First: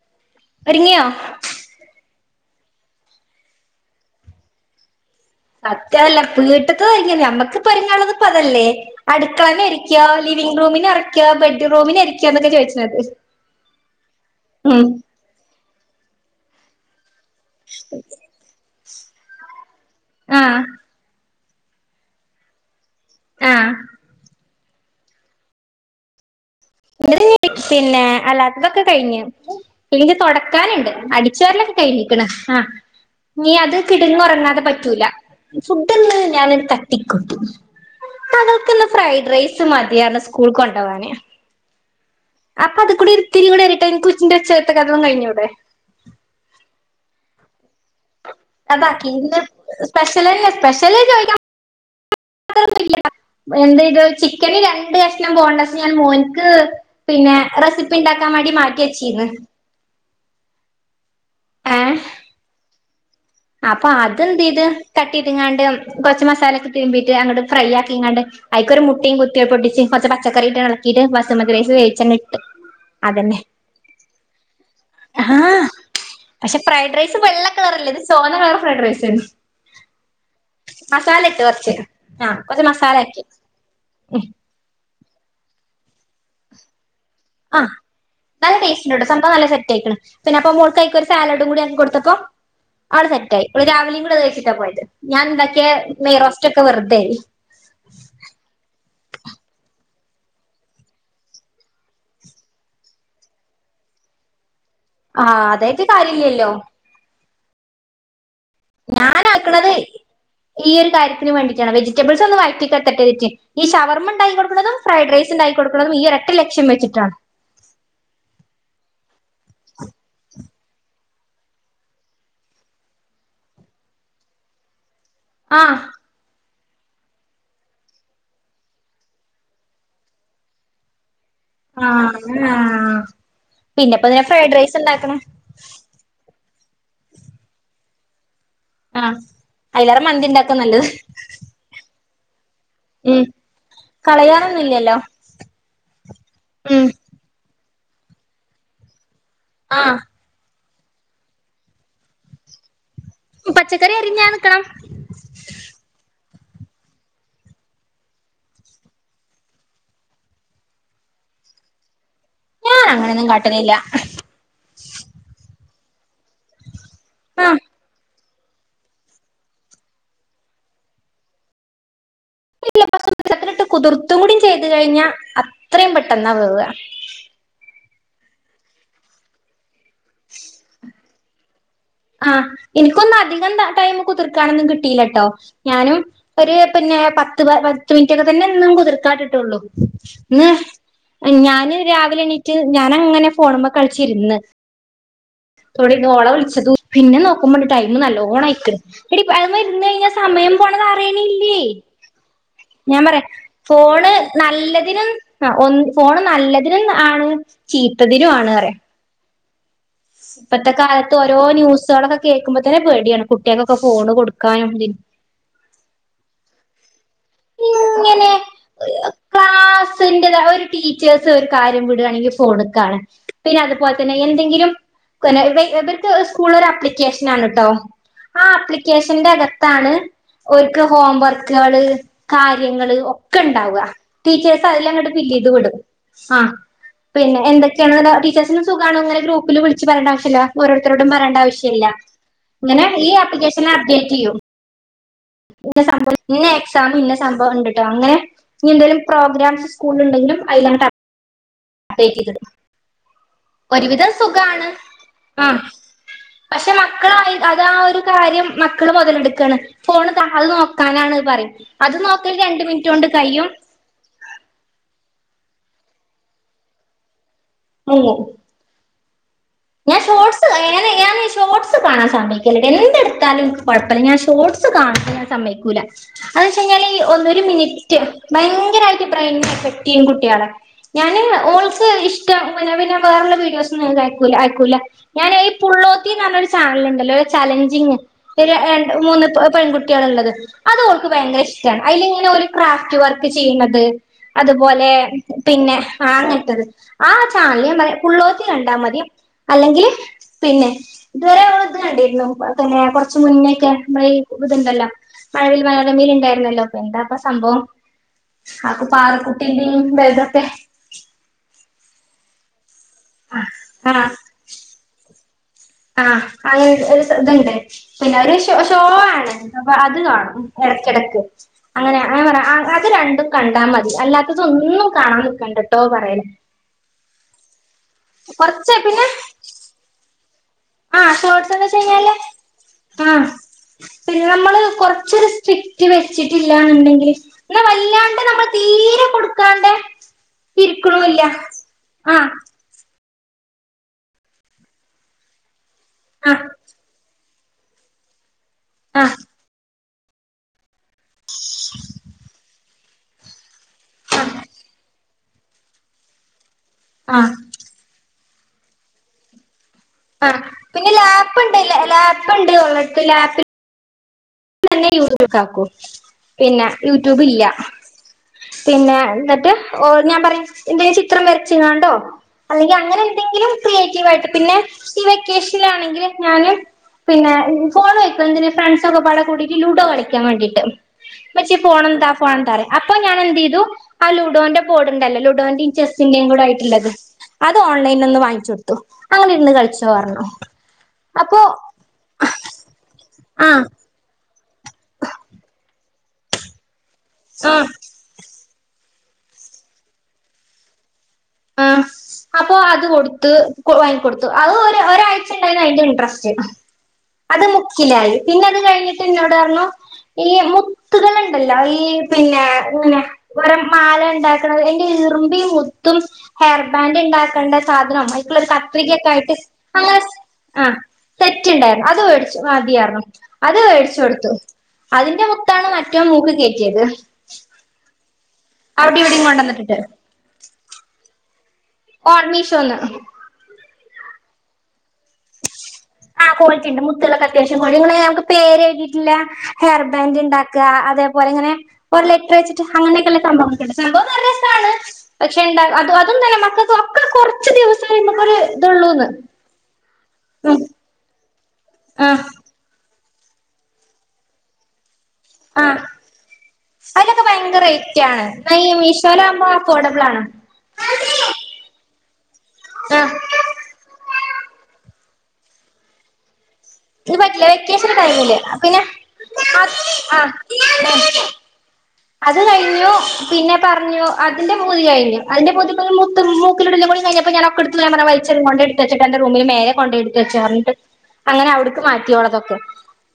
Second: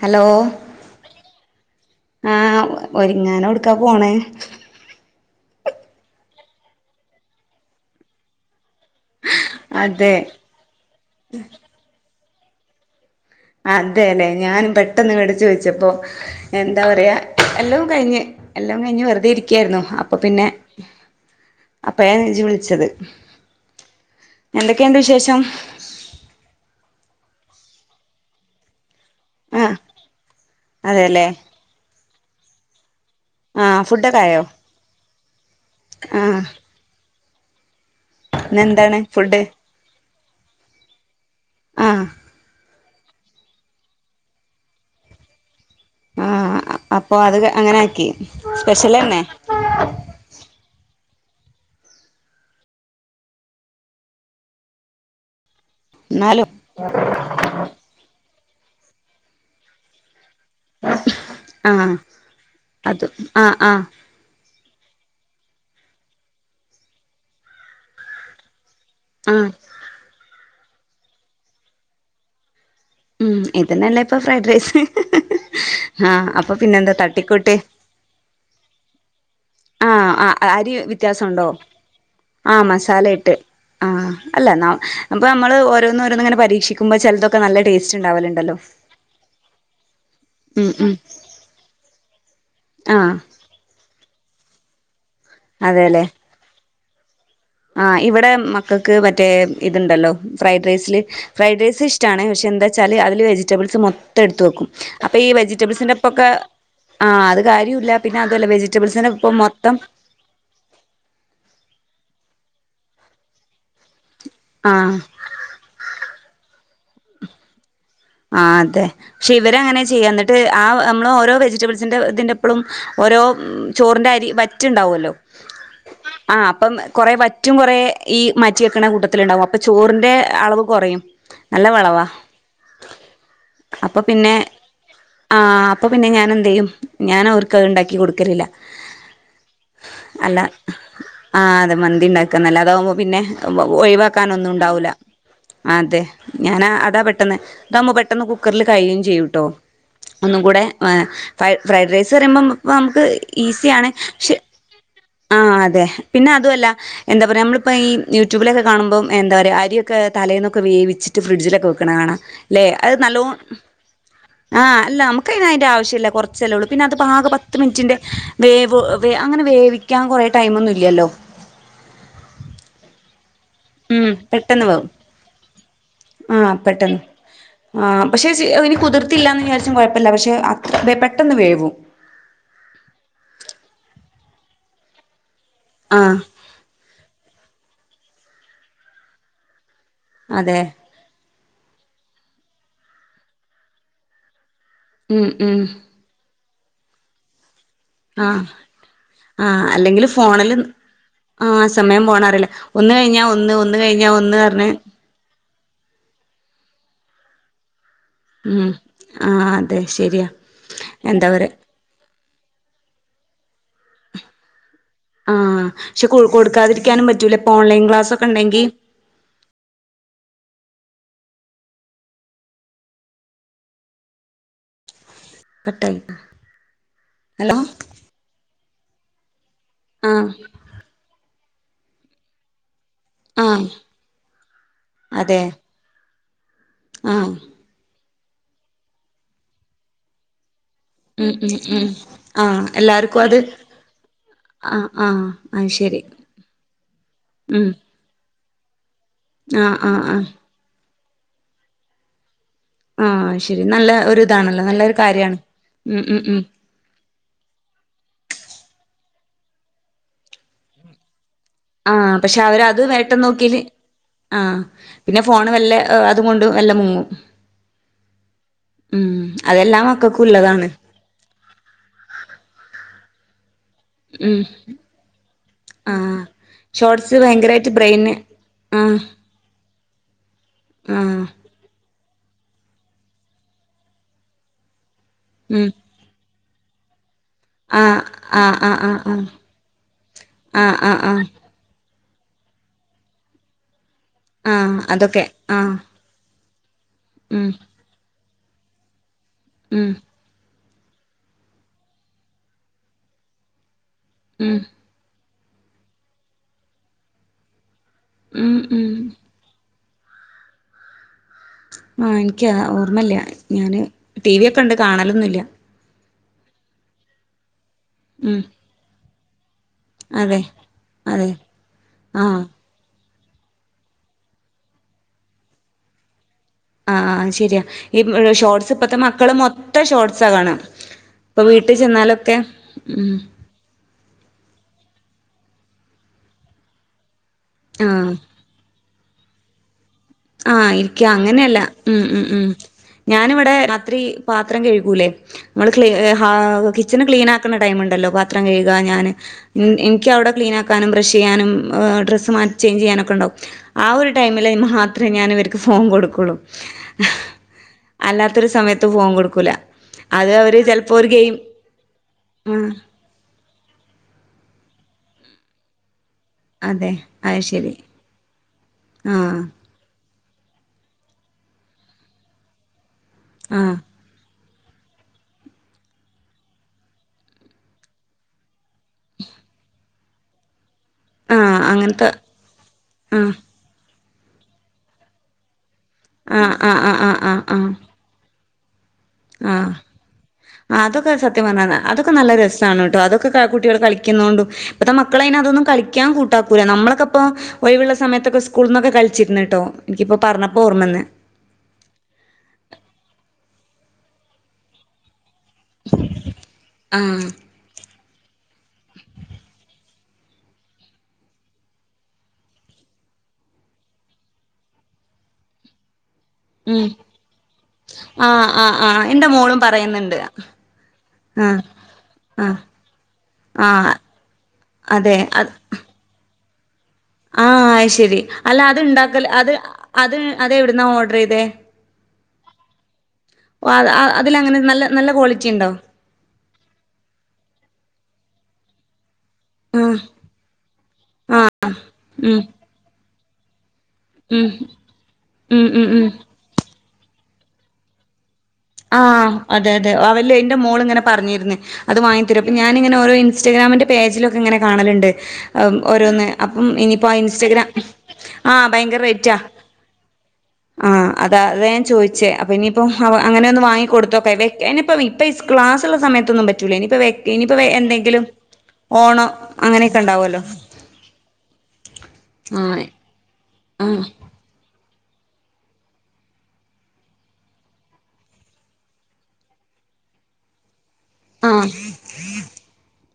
Hello ഒരുങ്ങിയോ? ആ ഒരുങ്ങാനോട്ക്കാ പോണെ മറ്റേ അല്ല വീട്ടിത്തൊരുങ്ങിയേ നമ്മക്കിപ്പം ഒരുങ്ങാനുള്ളത് അതല്ലേ അടുക്കള നിരിക്കാ, അതെ ലിവിംഗ് റൂമ് നെറക്കാ ബെഡ്റൂമിന് ഇരി ച്ചെന്തൊക്കെ ചോയ്ച്ച്നേട്ടു അതേലെ ഞാനും പെട്ടെന്ന് ഇവടെ ചോയ്ച്ചപ്പോ എന്താ പറയാ എല്ലും കഴിഞ്ഞു. എല്ലും കഴിഞ്ഞു വെറുതെ ഇരിക്കായിരുന്നു. അപ്പൊ പിന്നെ ആഹ് അപ്പഴാണ് ഇജ്ജ് വിളിച്ചത് ആഹ് എന്തൊക്കെയുണ്ട് വിശേഷം? [unintelligible] പിന്നെ അല്ലാത്തതൊക്കെ കഴിഞ്ഞു. ആഹ് പിന്നിനി തൊടക്കാനെണ്ട്. അതെല്ലേ അടിച്ച് വാരലൊക്കെ കഴിഞ്ഞു. പിന്നെ ആഹ് ഇനി അത് ആഹ് ഫുഡൊക്കെ ആയോ കിടന്നോറങ്ങാതെ പറ്റൂല. ഫുഡ്‌ ഒന്ന് ആഹ് ഞാനൊരു കത്തി [unintelligible] ഇപ്പവൾക്കിന്ന് ഇന്നെന്താണ് ഫുഡ് ഫ്രൈഡ്റൈസ് മതിയാർണം സ് കൂൾകൊണ്ടാവാന്. ആഹ് അപ്പൊ അതിക്കൂടി ഒരു ഇത്തിരികൂടി അരീട്ടാ ഇൻക്ക് ഉച്ച ഉച്ചക്കത്തതും കഴിഞ്ഞൂടെ ആഹ് അപ്പൊ അത് അങ്ങനെ ആ അതാക്കി. ഇന്ന് സ്പെഷ്യൽ തന്നെ സ്പെഷ്യൽന്ന് ചോയ്ക്കാ ഒന്നുല്ല ചിക്കൻ രണ്ടു കഷ്ണം ബോൺലസ് അത് ഞാൻ മോന്ക് എന്നാലും റെസിപ്പി പിന്നെ ണ്ടാക്കാൻ വേണ്ടി മാറ്റി ചേച്ചിന്ന് ആഹ് അതും അപ്പം അതെന്തിത് തട്ടി തിന്നാണ്ട് കുറച്ചു മസാല ഒക്കെ തിരുമ്പി അങ്ങട് ഫ്രൈ ആക്കിയിങ്ങട് ഐക്യ മുട്ടിയും ആഹ് കുത്തിപ്പൊട്ടിച്ച് കുറച്ചു പച്ചക്കറിയിളക്ക ഇത് ബസുമതി റൈസ് വേവിച്ച് അങ്ങിട്ട് മ് ഇതുതന്നെയല്ലേ അപ്പം ഫ്രൈഡ് റൈസ് ആഹ് ആഹ് അപ്പൊ പിന്നെന്താ വെള്ള തട്ടിക്കൂട്ടി കളറല്ല ഇത് ചോന്ന വേറെ ഫ്രൈഡ് റൈസ് ആ അരി മസാല വ്യത്യാസം ഇട്ട് ഉണ്ടോ കൊറച്ച് ആഹ് ആ കൊറച്ച് മസാല ആക്കി മസാലയിട്ട് ആ ഉം അല്ല നമ്- അപ്പം അമ്മള് ഓരോന്നോരോന്ന് ഇങ്ങനെ പരീക്ഷിക്കും- ആ നല്ല ടേസ്റ്റ് ഉണ്ട് ട്ടോ സംഭവം നല്ല സെറ്റായിക്കണ് അപ്പം ഉം മോൾക്ക് ഉം ഒരു സാലഡുകൾ ഉണ്ടാക്കി കൊടുത്തപ്പോൾ ആള് ആഹ് സെറ്റായി അവള് രാവിലെയും കൂടെ അത് കഴിച്ചു ഴിച്ചിട്ടാപോയത് ഞാനുണ്ടാക്കിയ നെയ്യ്റോസ്റ്റ് ഒക്കെ വെറ് തേയി ആ ഇവിടെ മക്കൾക്ക് മറ്റേ ഇതു ഉണ്ടല്ലോ ഫ്രൈഡ് റൈസിലെ ഫ്രൈഡ് റൈസ് ഇഷ്ടമാണ് പക്ഷേ എന്താച്ചാല് അതിലെ വെജിറ്റബിൾസ് മൊത്തം എടുത്തുവെക്കും അപ്പം ഈ ആഹ് അതായിട്ട് വെജിറ്റബിൾസിന്റെ ഒപ്പൊക്കെ ആത്- കാര്യമില്ല പി- ഞാനാക്കണത് ഈയൊരു കാര്യത്തിനു വേണ്ടിയാണ് വെജിറ്റബിൾസ് ഒന്ന് വയറ്റി- എത്തട്ടെ എന്ന് കരുതി ഈ ഷവർമ- ഉണ്ടാക്കി കൊടുക്കുന്നതും ആഹ് ഫ്രൈഡ് റൈസ് ഉണ്ടാക്കി കൊടുക്കുന്നത് ഈ ഒരൊറ്റ ലക്ഷ്യം വെച്ച്- താ [unintelligible] ആതേ ക്ഷേ ഇവരങ്ങനാ ചെയ്യാം എന്നട്ട്- ആ നമ്മൾ ഓരോ വെജിറ്റബിൾസിൻ്റെഅതിൻ്റപ്പളും ഓരോ ചോറിന്റെ അരിവറ്റ് ഉണ്ടാവുവല്ലോ? ആഹ്- ആ അപ്പം കൊറേ വറ്റും കൊറേ ഈ മാറ്റിവെക്കണ കൂട്ടത്തിലുണ്ടാവും അപ്പം ചോറിന്റെ അളവ് കൊറയും- ആഹ് അങ്ങനാ- അപ്പം പിന്നെ റൈസ് ഉണ്ടാക്കണെ ആ അപ്പൊ പിന്നെ ഞാൻ എന്തേലും- ഞാനവർക്ക് അത് ഇണ്ടാക്കിക്കൊടുക്കലില്ല- ആ അതിലേറെ മന്തി ഇണ്ടാക്കുവാ നല്ലത്- നല്ല ആവുമ്പം ഉം പിന്നെഒഴിവാക്കാൻ ഒന്നും ഉണ്ടാവൂല കളയാനൊന്നുല്ലല്ലോ അതേ ഞാനാ ഉം അതാപെട്ടെന്ന്- ഇതാവ്ബം പെട്ടെന്ന് കുക്കറിൽ കഴിയും ചെയ്യും- ഓ ആഹ് ഒന്നും കൂടെ- ഏ ഫ്ര ഫ്രൈഡ് റൈസ് പറിമ്പം പ്പം ഈസിയാണ് പച്ചക്കറി അരിഞ്ഞാ പക്ഷേ നിക്കണം ആ അതെ പിന്നെ അ അതുവല്ല എന്താ പറയാ. നമ്മളിപ്പ ഈ യൂട്യൂബിലൊക്കെ കാണുമ്പം എന്താ പറയാ. അരിയൊക്കെ തലേന്നൊക്കെ വേവിച്ചിട്ട് ഫ്രിഡ്ജിലൊക്കെ വെക്ക്ണ കാണാ ല്ലെ ഞാൻ അത് അങ്ങനെയൊന്നും നല്ലോം കാട്ടലില്ല ആ അല്ല അമുക്ക് അയിന് അയിന്റെ ആവ് ശ്യല്ല കൊറച് ച്ചല്ലള്ളൂ പിന്നെ അത് പാക പത്ത് ആഹ് മിനിറ്റിന്റെ വേവ് വേ അങ്ങനെ വേവിക്കാൻ കൊറെ ടൈമ് ഒന്നുല്യാല്ലോ [unintelligible] വെള്ളത്തിലിട്ട് കുതിർത്തും കൂടി പെട്ടെന്ന് ചെയ്തു വേവും കഴിഞ്ഞാ അത്രയും പെട്ടെന്നാ വേവാ പക്ഷേ ജ്ജ് അത് ഇനി കുതിർത്തില്ലാന്ന് വിചാരിച്ചും കൊഴ പ്പല്ല പക്ഷെ അത്ര [unintelligible] പെട്ടെന്ന് വേവും ആ എനിക്കൊന്ന് അധികം ടൈമ് കുതിർക്കാനൊന്നും കിട്ടീലട്ടോ ഞാനും ആഹ് ഒരു പിന്നെ പ ത്ത് പത്ത് മിനിറ്റൊക്കെ തന്നെ ന്നും കുതിർക്കാട്ടിട്ടൊള്ളൂ ന്ന് അതെ ഞാന് രാവിലെ എണീ റ്റ് ഞാനങ്ങനെ ഫോണ് മ്മെ കളിച്ചിര്ന്ന് ഉം ഉം തൊടീന്നോളെ വിളിച്ചതു പിന്നെ നോക്കുമ്പണ്ട് ടൈമ് ആഹ് നല്ലോണയ്ക്ക്ണ്. എടി അയിമ്മെ ആഹ് ഇരുന്ന് അല്ലെങ്കില് കഴിഞ്ഞാ സമയം ഫോണില് പോണതറീണില്ല്യേയ്. ആഹ് സമയം പോണറിയില്ല ഒന്ന് ഞാൻ കഴിഞ്ഞാ പറയാ ഒന്ന് ഒന്ന് കഴിഞ്ഞാ ഫോണ് ഒന്ന് പറഞ്ഞ് നല്ലതിനും ആ ഒ ഫോണ് നല്ല തിനും ആണ് ചീ ത്തതിനു ആണ് പറയാ ആ ഇപ്പത്തെ കാലത്ത് ഓരോ ന്യൂസ്കളൊക്കെ കേ ക്കുമ്പോ തെന്നെ പേട്യാണ്. കുട്ട്യാക്കൊക്കെ ഫോൺ കൊടുക്കാനും തിനും ആ ക്ഷെ കൊഴു കൊടുക്കാതിരിക്കാനും പറ്റ് റ്റൂല പ്പോ ഓൺലൈൻ ക്ലാസ് ഒക്കെ ഇങ്ങനെ ണ്ടെങ്കി ക്ലാസ്സിന്റെതാ ഒരു ടീച്ചേഴ്സ് ഒരു കാര്യം വിടുവാണെങ്കി ഫോണ്ക്കാണ്. പിന്നെ അതുപോൽതന്നെ എന്തെങ്കിലും ഇക്കൊല്ല ഇവിടെ കട്ടായി ഇബിർക്ക് സ്കൂളിലൊര് അപ്ലിക്കേഷനാണ് ഹലോ ട്ടോ ആ അപ്ലി ക്കേഷൻ്റെ എട ത്താണ് ആഹ് ഓര്ക്ക് ഹോംവർക്ക് ക്കാള് കാര്യങ്ങള് ആഹ് ഒക്കെണ്ടാവാ ടീച്ചേഴ്സ് അതിലങ്ങട്ട് അതെ ഫില്ലെയ്ത് വിടും. ആ- ആഹ് പിന്നെ എന്തൊക്കെയാ [unintelligible] കേസ്സനു സുഖാണോന്ന് ഇനലെ ഗ്രൂപ്പില് വിളിച്ചു പറയേണ്ട ആവശ്യല്ലാ- ഓരോരുത്തരോടും ഉം ഉം പറയണ്ടാവശ്യം ഇല്ല ഉം ആഹ് ഇങ്ങനെ ഈ എല്ലാർക്കും അത് അപ്ലിക്കേഷൻ അപ്ഡേറ്റ് ചെയ്യൂ- ആഹ് ആഹ് അത് ശരി [unintelligible] ഇന്നഎക്സാമിന് ഇന്ന സംഭവം ഉം ഉണ്ട്ട്ടോ അങ്ങനെ- ഇനി എന്തേലും- പ്രോഗ്രാംസു ആഹ് ആഹ് ആഹ് സ്കൂളിലുണ്ടെങ്കിലും ആയിലണ്ട [unintelligible] ആഹ് ശരി നല്ല ഒരുവിധം ഒരു ഇതാണല്ലോ സുഖാണ് നല്ലൊരു കാര്യാണ് ആ ഉം ഉം ഉം പക്ഷെ മക്കളായി അതാ ഒരു കാര്യം മക്കള് മൊതലെടുക്കാണ് ഫോണ് താ അത് നോക്കാനാണ് ന്ന് പറ ആ പക്ഷെ അവരത് വേട്ടം നോക്കേല് ആ [unintelligible] പോണ് വല്ലേ അ അതുകൊണ്ട് വല്ലേ മുങ്ങും [unintelligible] ഉം അതെല്ലാ ഞാൻ മക്കൾക്കും ഫോട്സ് ഉള്ളതാണ് [unintelligible] ഷോട്സ് കാണാൻ സമ്മയ്ക്കല്ല്ലട്ടോ എന്ത് [unintelligible] കൊഴപ്പല്ല ഞാൻ ഉം ഷോട്സ് കാണാൻ സമ്മയ്ക്കൂല ആഹ് അത് യ്ചയ്ഞാല് ഷോർട്സ് ഒരു ഭയങ്കരായിട്ട് മിനിറ്റ് ബ്രെയിന് ആഹ് ഭയങ്കരയിട്ട് പ്രേയ്ന്റ് [unintelligible] ഞാന് ആഹ് ഓൾക്ക്‌ [unintelligible] വേറേല്ലേ വീഡിയോസൊന്നും [unintelligible] ലാ അയ്കൂലാ ഞ ഉം [unintelligible] ചാനൽ [unintelligible] ചലഞ്ചിങ്‌ ആഹ് ഏയ്‌ ആഹ് രണ്ടു ആഹ് ആഹ് മൂന്നു പെ പെൺകുട്ടികള് ള്ളത് അത് ആഹ് ആഹ് ഓൾക്ക്‌ ആഹ് ആഹ് വേണ്ടാ ആയില്ങ്ങനെ ഒരു ക്രാഫ്റ്റ് വർക്ക്‌ ചെയ്യ്ണത് ആഹ് അതുപോലെ അതൊക്കെ ആഹ് പിന്നെ ആ അങ്ങൻ തന്നെ [unintelligible] ആ ഉം ചായ [unintelligible] [unintelligible] ണ്ടാ മതി അല്ലെങ്കില് ഉം പിന്നെ [unintelligible] ഇത് വരെ ഓള് ഇത് കണ്ടിര്ന്നു പിന്നെ കോർച്ച് മുന്നേക്കെ ഉം [unintelligible] മഴവിൽ മനോരമയിൽ ഇണ്ടായിരുന്നല്ലേ പ്പ എന്താപ്പാ സംഭവം ഉം [unintelligible] ഉം പാറു കുട്ടി എങ്ങനെ [unintelligible] ആ ഇൻക്ക്‌ ആബം ർമല്ല ഞാന് ടീവിക്കെ ഇണ്ട് കാണലൊന്നുല്ല ആ അയ് [unintelligible] ത്ണ്ട് പിന്നെ ഉം ശോ ശോ ആണ് അത് കാണും അതെ എടകെടക്ക്‌ അതെ അങ്ങനെ ആഹ് [unintelligible] അത് കണ്ട് കണ്ടാ മതി അല്ലാത്തതൊന്നും കാണാൻ നികണ്ടട്ടോ പറേലാ ആ ആഹ് ശരിയാ [unintelligible] ഷോട്സ് ഇപ്പത്തെ മക്കള് മൊത്തം ഷോട്സാ കാണ ആ ഷോഡ്സെന്ന് വെച്ച് കഴിഞ്ഞാല് ഉം ആ പിന്നെ നമ്മള് കോ ചില സ്ട്രിക്റ്റ് വെച്ചിട്ടില്ലാന്നുണ്ടെങ്കില് ഇവിടെ ആഹ് വല്ലാണ്ട് നമ്മൾ തീരെ കൊടുക്കാണ്ടേ ആഹ് ആയിരിക്കും അങ്ങനെ അല്ല ഉം ഉം ആഹ് ഉം ഞാൻ ഇവിടെ രാത്രി പാത്രം കഴുകൂലേ നമ്മള് ക്ലി ഹ ആഹ് കിച്ചണ് ക്ലീനാ ക്കുന്ന ടൈം ഉണ്ടല്ലോ പ ത്രം കഴുക ഞാന് ആഹ് എനി എനിക്ക് ക്കവിടെ ക്ലീൻ ആക്കാനും ബ്രഷ് ചെയ്യാനും ഡ്രെസ്സ് മാറ്റി ചേഞ്ച്‌ ചെയ്യാനൊക്കെണ്ടാവും ആ ഒരു ടൈമില് ഇമ ത്രേ ഞാൻ ഇവർക്ക് ഫോൺ കൊടുക്കുള്ളു ഹ്ഹ് ആഹ് അലർ ഒരു സമയത്ത് ഫോൺ കൊടുക്കൂല അത് ആഹ് അവര് പിന്നെ ചെലപ്പോ ഒരു ഗെയിം ലാപ്പ് ഉണ്ടല്ല ലാപ്പ് ഉണ്ട് ആഹ് ഓളടുത്ത് ലാപ്പ് [unintelligible] പിന്ന അതെ യൂട്യൂബ് അത് ഇല്ല ശരി പിന്ന ആഹ് എന്നിട്ട് ഒ ഞാൻ പറയും ന്തേലും ചിത്രം വരച്ചിങ്ങാണ്ടോ അല്ലെങ്കി അങ്ങനെ ന്തെങ്കിലും ആഹ് ക്രിയേറ്റീവ് ആയിട്ട് പിന്നെ ഈ വെക്കേഷനിൽ ആണെങ്കിൽ ഞാൻ പിന്നെ ഫോണ് വെക്കുന്ന ഫ്രൻഡ്‌സൊക്കെ ക്കാം വേണ്ടിട്ട് ഉമ്മച്ചി ഈ ആഹ് ഫോൺ ഒന്ന് അങ്ങനത്തെ താ ഫോന്താ എന്ന് ആഹ് പറയും അ ലുഡോന്റെ ബോർഡ്‌ ഉണ്ടല്ല ലുണ്ടോന്റെയും ചെസ്സ സ്സിന്റേം കൂടെ ആഹ് ആഹ് ആയിട്ടുള്ളത് ആഹ് ആഹ് ആഹ് അത് ആഹ് ഓൺലൈൻ നിന്ന് വാങ്ങിച്ചു കൊടുത്ത് [unintelligible] ആഹ് അതൊക്കെ അപ്പൊ സത്യം പറഞ്ഞ അതൊക്കെ നല്ല രസമാണ് കേട്ടോ അതൊക്കെ ആഹ് കുട്ടികൾ കളിക്കുന്നോണ്ടും ഇപ്പത്തെ മക്കൾ അതിന് അതൊന്നും കളിക്കാൻ കൂട്ടാക്കൂല നമ്മളൊക്കെ ഹ് ആഹ് ഒഴിവുള്ള സമയത്തൊക്കെ സ്കൂ സ്കൂളിൽ നിന്നൊക്കെ കളിച്ചിട്ടുണ്ട് കേട്ടോ എനിക്കിപ്പോൾ പറഞ്ഞപ്പോൾ ഓർമ്മവന്നു ആ അപ്പൊ അത് കൊടുത്ത് വങ്ങിക്കൊടുത്തു അത് ഒരു ഒരാഴ്ച ഉണ്ടായിരുന്നു അതിൽ ഇൻ്ററെസ്റ്റ് ആഹ് അത് മുത്തിലായി പിന്നെ കഴിഞ്ഞിട്ടെന്നോട് പറഞ്ഞു ഈ മുത്തുകളുണ്ടല്ലോ ഈ പിന്നെ ഇങ്ങനെ ഓരോ മാല ഉണ്ടാക്കണത് എന്റെ ഇറുമ്പിയ മുത്തും ഹെയർ ഉം ബാൻഡ് ഉണ്ടാക്കേണ്ട സാധനം ആഹ് അവയ്ക്കുള്ളിലൊരു ആഹ് ആഹ് കത്രികയൊക്കെ എന്റെ ആയിട്ട് മോളും അങ്ങനെ പറയുന്നുണ്ട്. ആ സെറ്റ് ആഹ് ഉണ്ടായിരുന്നു ആഹ് അതുവേടിച്ചാരുന്നു അത് ആഹ് മേടിച്ചു കൊടുത്തു അതെ അതിന്റെ അത് മുത്താണ് മറ്റവൻ മൂക്കിൽ കേറ്റി [unintelligible] ആഹ് ശരി അല്ല അവിടെ ഇവിടെയും അതുണ്ടാക്കല് അത് കൊണ്ടുവന്നിട്ടിട്ട് അത് അത് എവിടുന്നാ ഓർഡർ ചെയ് ദേ [unintelligible] മീഷോന്ന് അത് അതിലങ്ങനെ നല്ല നല്ല ക്വാളിറ്റി ഇണ്ടോ? ആഹ് ക്വാളിറ്റി ഉണ്ട് മുത്തുകളൊക്ക അത്യാവ്യം ക്വാളി നിങ്ങള് ഞങ്ങക്ക് പേരെഴുതിട്ടില്ല ഹെയർ ആഹ് ബാൻഡ് ഉണ്ടാക്കുക അതേപോലെ ആഹ് ഇങ്ങനെ ഒരു ലെറ്റർ ഉം വെച്ചിട്ട് അങ്ങനെയൊക്കെള് [unintelligible] സംഭവം നല്ല ഉം രസാണ് പക്ഷെ ഉം ഉം [unintelligible] അത് ഉം മക്കക്ക് കൊറച്ച് ദിവസം കഴിഞ്ഞപകോരു ആഹ് അതെ ദേ അല്ല എന്റെ ഉം മോള് ഇങ്ങനെ പറഞ്ഞി അത് ആ വാങ്ങി തരാൻ അപ്പോ ഞാനിങ്ങ ഇങ്ങനെ ഓരോ ഇൻസ്റ്റഗ്രാമിൻ്റെ പേജില് ഒക്കെ ഇങ്ങനെ കാണലുണ്ട് ആ ഓരോന്ന് അപ്പം ഇനിയിപ്പോ അതിനൊക്കെ ഭയങ്കര ഇൻസ്റ്റഗ്രാം റേറ്റ് ആണ് എന്നാ ആഹ് ഈ ഭയങ്കര റേറ്റാ മീഷോയിലാകുമ്പോ അഫോർഡബിൾ ആണ് ആഹ് അതാഅതാ ഞാൻ ചോദിച്ചേ അപ്പോ ഇനിയിപ്പോ ആ അവ വാങ്ങി കൊടുത്ത് നോക്കാം ഇനിയിപ്പോ ഇപ്പം ഈ ക്ലാസ്സുള്ള സമയത്തൊന്നും പറ്റ് ഇത് പറ്റില്ല വെക്കേഷൻ്റെ ടൈമിൽ പിന്നെ ഓണം അങ്ങനെയൊക്കെ ആഹ് ഉണ്ടാവുമല്ലോ അത് ആഹ് കഴിഞ്ഞു പിന്നെ ആഹ് പറഞ്ഞു അതിൻ്റെ മു തി കഴിഞ്ഞു അതിന്റെ കൂടെ മുത്ത് മൂക്കിലിടലു കൂടി കഴഞ്ഞപ്പോൾ ഞാനവക്കടുത്ത് പറഞ്ഞു വലിച്ചെടുത്ത് കളയും കൊണ്ടെടുത്ത് വെച്ചൊ എന്റെ റൂമിൽ നേരെ കൊണ്ടെടുത്ത് വച്ചോന്ന് പറഞ്ഞിട്ട് അങ്ങനെ ആഹ് അവടൂക് മാറ്റിയൊള്ളതൊക്കെ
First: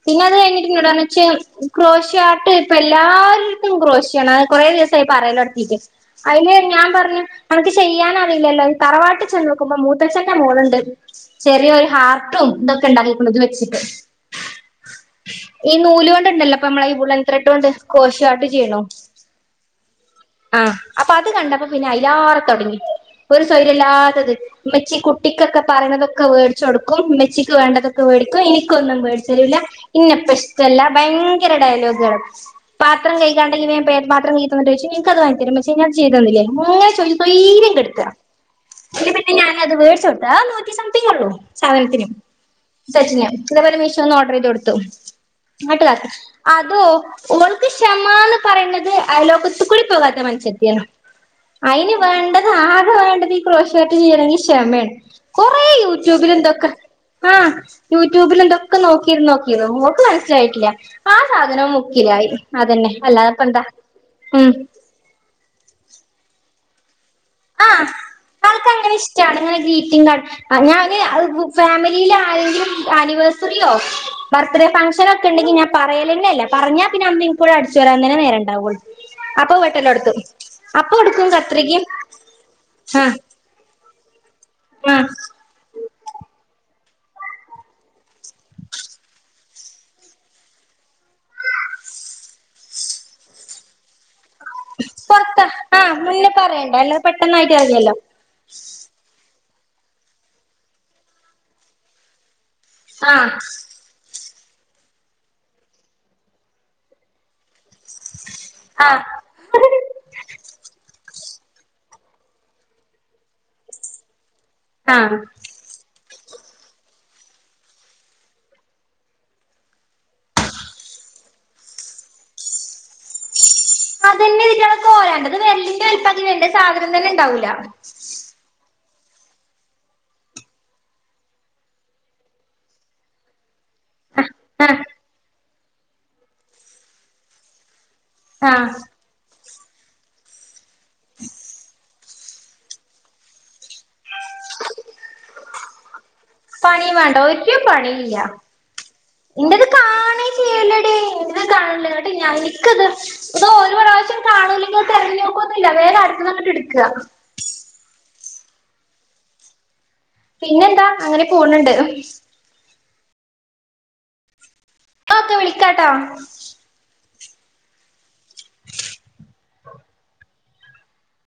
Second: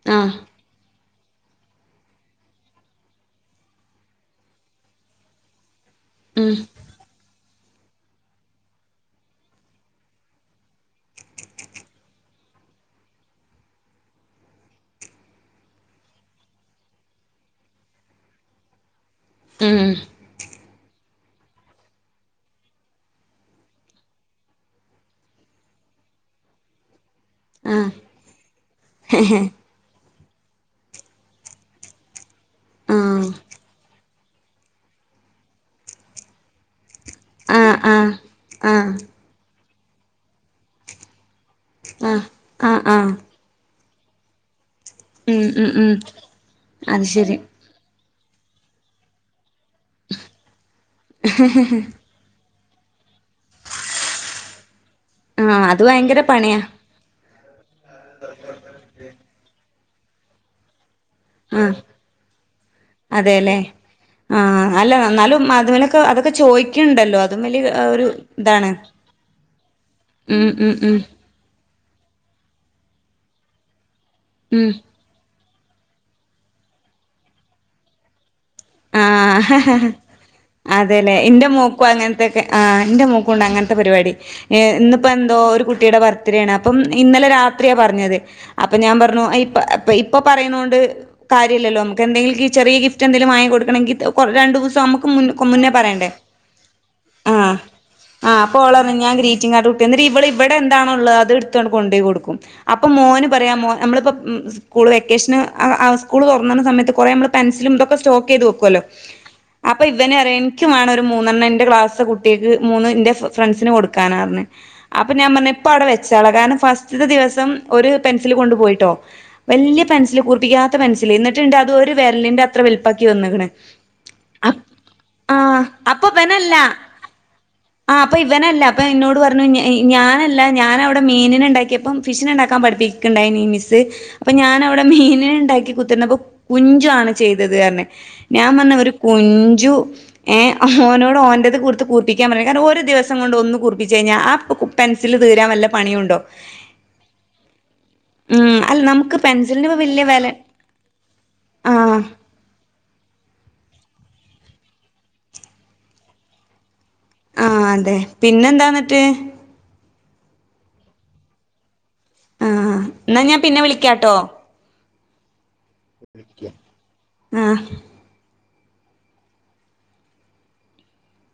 പിന്നെ ആഹ് അത് കഴിഞ്ഞിട്ട് എന്നോട് പറഞ്ഞു പക്ഷെ ക്രോഷെറ്റ് ഇപ്പം എല്ലാരും ഉം ക്റോഷെ ആണ് കുറേ ദിവസം ആയി പറയല് തുടങ്ങിട്ട് അയില് ഉം ഞാൻ പറഞ്ഞു അനക്ക് ചെയ്യാൻ അറിയില്ലല്ലോ യ്യ് തറവാട്ടിൽ ചെന്ന് നോക്കുമ്പം മുത്തച്ഛന്റെ മോള്ണ്ട് ചെറിയ ഒര് ഹാർട്ടും ഇതൊക്കെ ണ്ടാക്കിക്കൊണ്ടന്ന് വെച്ചിക്ക് ഈ നൂല്കൊണ്ട്ണ്ടല്ലോ ഇപ്പം നമ്മളെ വുളൻ ത്രെഡ്കൊണ്ട് ക്രോഷിയോ ആർട്ട്‌ ചെ [unintelligible] ഉം ആഹ് അപ്പം അത് കണ്ടപ്പം പിന്നെ അയിലറെ തൊടങ്ങി ഒര് സോയിര്യം ഇല്ലാത്തത് ഉമ്മച്ചി കുട്ടിക്കൊക്കെ പറയ്ണ തൊക്കെ വേടിച്ച് കൊടുക്കും ഉമ്മെ ച്ചിക്ക് ആഹ് വേണ്ടതൊക്കെ വേടിക്കും ഇനിക്ക് ഒന്നും വേടിച്ച് തരുലാ ഇന്നേ ഇപ്പ ഇഷ്ട്ടല്ല ഭയങ്കര ഡയലോഗ്കള് ആഹ് പാത്രം കൈ പ്പെ പാത്രം കയ്കി തന്നിട്ട് ചോയിച്ചു ഇനിക്ക് അത് വാങ്ങി തരുവോ ഉമ്മച്ചി ഞാൻ ഇത് ചെയ്ത്തന്നില്ലേ ഇങ്ങനെ ചോ സോയി സോര്യം കെടുത്തുഅ ആഹ് ആഹ് അല്ലെ പിന്നെ ഞാന് അത് വേടിച്ചു കൊടുത്താ നൂറ്റി സംതിങ്ങേ ഒള്ളൂ സാധനത്തിനും ആഹ് ആഹ് ആഹ് സെറ്റിനും ഇതേപോലെ മിഷ് റ്റൊന്ന് ഓഡർ ചെയ്ത് കൊടുത്തു ഉം ഉം ഇങ്ങട്ട് ഉം താട്ട് അതൊ അത് ശരി ഓൾക്ക് ഷെ മ്മാന്ന് പറയ്ണത് അയ്ലോക്ക ത്തു കൂടെ പോകാത്ത മനുഷത്തിയാണ് അയിന് വേണ്ട ത് ആകെ വേണ്ടത് ഇ ക്രോഷിയോ ആർട്ട്‌ ചെയ്യണങ്കി ഷെമയാണ്. ആ അത് ഭയങ്കര പണിയാ ങഹ യൂട്യൂബിലും ഇതൊക്കെ നോക്കി ഇരുന്നോ നോക്കിന്നോ ക്ക് മനസ്സിലായിട്ടില്ല. ആ സാധനോ മുക്കിലായി, അതന്നെ. അല്ലാതെപ്പ അതെലെ എന്താ ഉം ആ ല്ലാ ന്നാലും അതിൻമെലൊക്കെ അതൊക്കെ ചെ ചോയിക്ക്‌ണ്ടല്ലോ അ ആഹ ആൾക്കങ്ങനെ ഇഷ്ട്ടാണ് ഇങ്ങനെ ഗ്രീറ്റിങ്ങ് ഉം കാർഡ് ഉം ഉം ഞാന് അത് ബുക്ക് ഫാമിലില് ആരെങ്കിലും അനിവേഴ്സറിയോ? ബർത്ത് ഡേ ഉം ഫങ്ഷനോക്കെണ്ടങ്കി ഞാൻ പറയല്ന്നെ ഇല്ല പറഞ്ഞാ പിന്നെ അന്ന് ഇനിക്ക് ഇവിടെ അടിച്ചു വരാൻ തന്നെ നെരണ്ട ണ്ടാവൊള്ളൂ അപ്പം ആഹ് വെട്ടല് തൊടത്തും അപ്പം എടുക്കും കത്രികേം തെക്കേ ങഇന്റെ മോക്കുംണ്ട് അങ്ങനത്തെ പരിപാടി യെ ഇന്ന്പ്പോ ആഹ് എന്തോ ഒര് കുട്ടീടെ ബർത്ത് ഡേ ആണ് അ പ്പം ഇന്നലെ രാത്രിയാ പറഞ്ഞത് അപ്പം ഞാൻ പറഞ്ഞു ഇപ്പ പ്പ ഇപ്പൊ പറയ്ന്നകൊണ്ട് കാര്യലല്ലോ നമക്ക് എന്തെങ്കിലും ഗി ചെറിയ ഗിഫ്റ്റ് എൻതേലും വാങ്ങി കൊട് കണങ്കി [unintelligible] കൊ രണ്ടുമൂന്നുസം അമ്മക്ക് മുൻ പൊറത്താ ക്കും മുന്നേ ആ പറയണ്ടേ മുന്നേ പറയണ്ട അല്ലാതെ പെട്ടെന്നായിട്ട് ആഹ് അറിയല്ലോ ആ അപ്പൊ ഓള് പർഞ്ഞ് ഞാൻ ഗ്രീ ചിങ്ങാ [unintelligible] എന്നിറ്റ് ഇവള് ഇവിടെ എന്താണുള്ളത് അത് ഇട്ത്താണ്ട് കൊണ്ടേയ്കൊടുക്കും അപ്പൊ ആ മോന് പറയാ മോ നമ്മളിപ്പോ ഉം സ്കൂള് വെക്കേഷന് ആ ആ സ്കൂള് തുറന്ന സയത്ത് കൊറേ നമ്മള് പെൻസിലും ഇതൊക്കെ സ്റ്റോക്ക് ചെയ്തു വെ കല്ലോ ആ അപ്പൊ ഇവനറയാ ഇൻക്ക് വാണം ഒരു ഒരു മൂന്നെണ്ണം എന്റെ ക്ലാസ്ലെ കുട്ട്യാക്ക് മൂന്ന് എന്റെ ഫ്രണ്ട്സിന് കൊടുക്കാനാർഞ്ഞ് ആ അപ്പം ഞാൻ പർഞ്ഞ് ഇപ്പാവ്ടെ വെ ച്ചാളാ കാരണം ഫസ്റ്റ്തെ ദിവസം ഒരു പെൻസില് കൊണ്ടു പോയിട്ടോ വല്ല്യ പെൻസില് കൂർപ്പിക്കാത്ത പെൻസില് ഇന്നിട്ട്ണ്ട് അത് ഒരു വെര്ലിന്റെ അത്ര വലുപ്പാക്കി വന്നക്ക്ണ് അതന്നെ ഇറ്റ്യാളെ [unintelligible] വെര്ലിന്റെ അപ്പൊ വെൽപ്പാക്കിക്ക്ണത് വേണ്ട ഇവനല്ല സാധനം തന്നെ ഉണ്ടാവൂല അപ്പം എന്നോട് പറഞ്ഞു ഞാനല്ല ഞാനവിടെ മീനിനെണ്ടാക്കിയപ്പം ഫിഷിനെണ്ടാക്കാൻ പഠിപ്പിക്ക്ണ്ടായിനി മിസ് [unintelligible] അപ്പൊ ഞാന ആ വിടെ മീനെ ഉണ്ടാക്കി കുതിർന്നപ്പോ കുഞ്ചുവാണ് ചെയ്തത് തന്നെ. ഞാൻ ആ വന്ന ഒര് കുഞ് ജു ങേ ഓനോട് ഓൻറ്റത് കുടുത്ത് കുർ പ്പിക്കാൻ പറ കാരണം ഒരു ദിവസം കൊണ്ട് ഒന്ന് കുറിപ്പി [unintelligible] ആ പണിയുണ്ടോ പണിമാണ്ട ഒരു പണിയില്ല ഉം അല്ല നമുക്ക് ന്റെത് പെൻസിലിന് ഇപ്പ വല്യ കാണേ വെല ചെയ്യലെടി ന്തിനാ കാണല ആഹ് ന്നട്ട് നിക്കത് ഇത് ഒരു പ്രാവശ്യം കാണൂില്ലെങ്കിൽ തെരഞ്ഞു നോക്കുന്നുല്ല വേറെ അടുത്ത് വന്നിട്ട് എട്ക്ക. ആഹ അതെ പിന്നെന്താന്നട്ട്. പിന്നെന്താ അങ്ങനെ പോണണ്ട്. ആഹ് എന്നാ ഞാൻ പിന്നെ വിളിക്കാട്ടോ ഓകെ വിളി ക്കാട്ടോ ആഹ [unintelligible]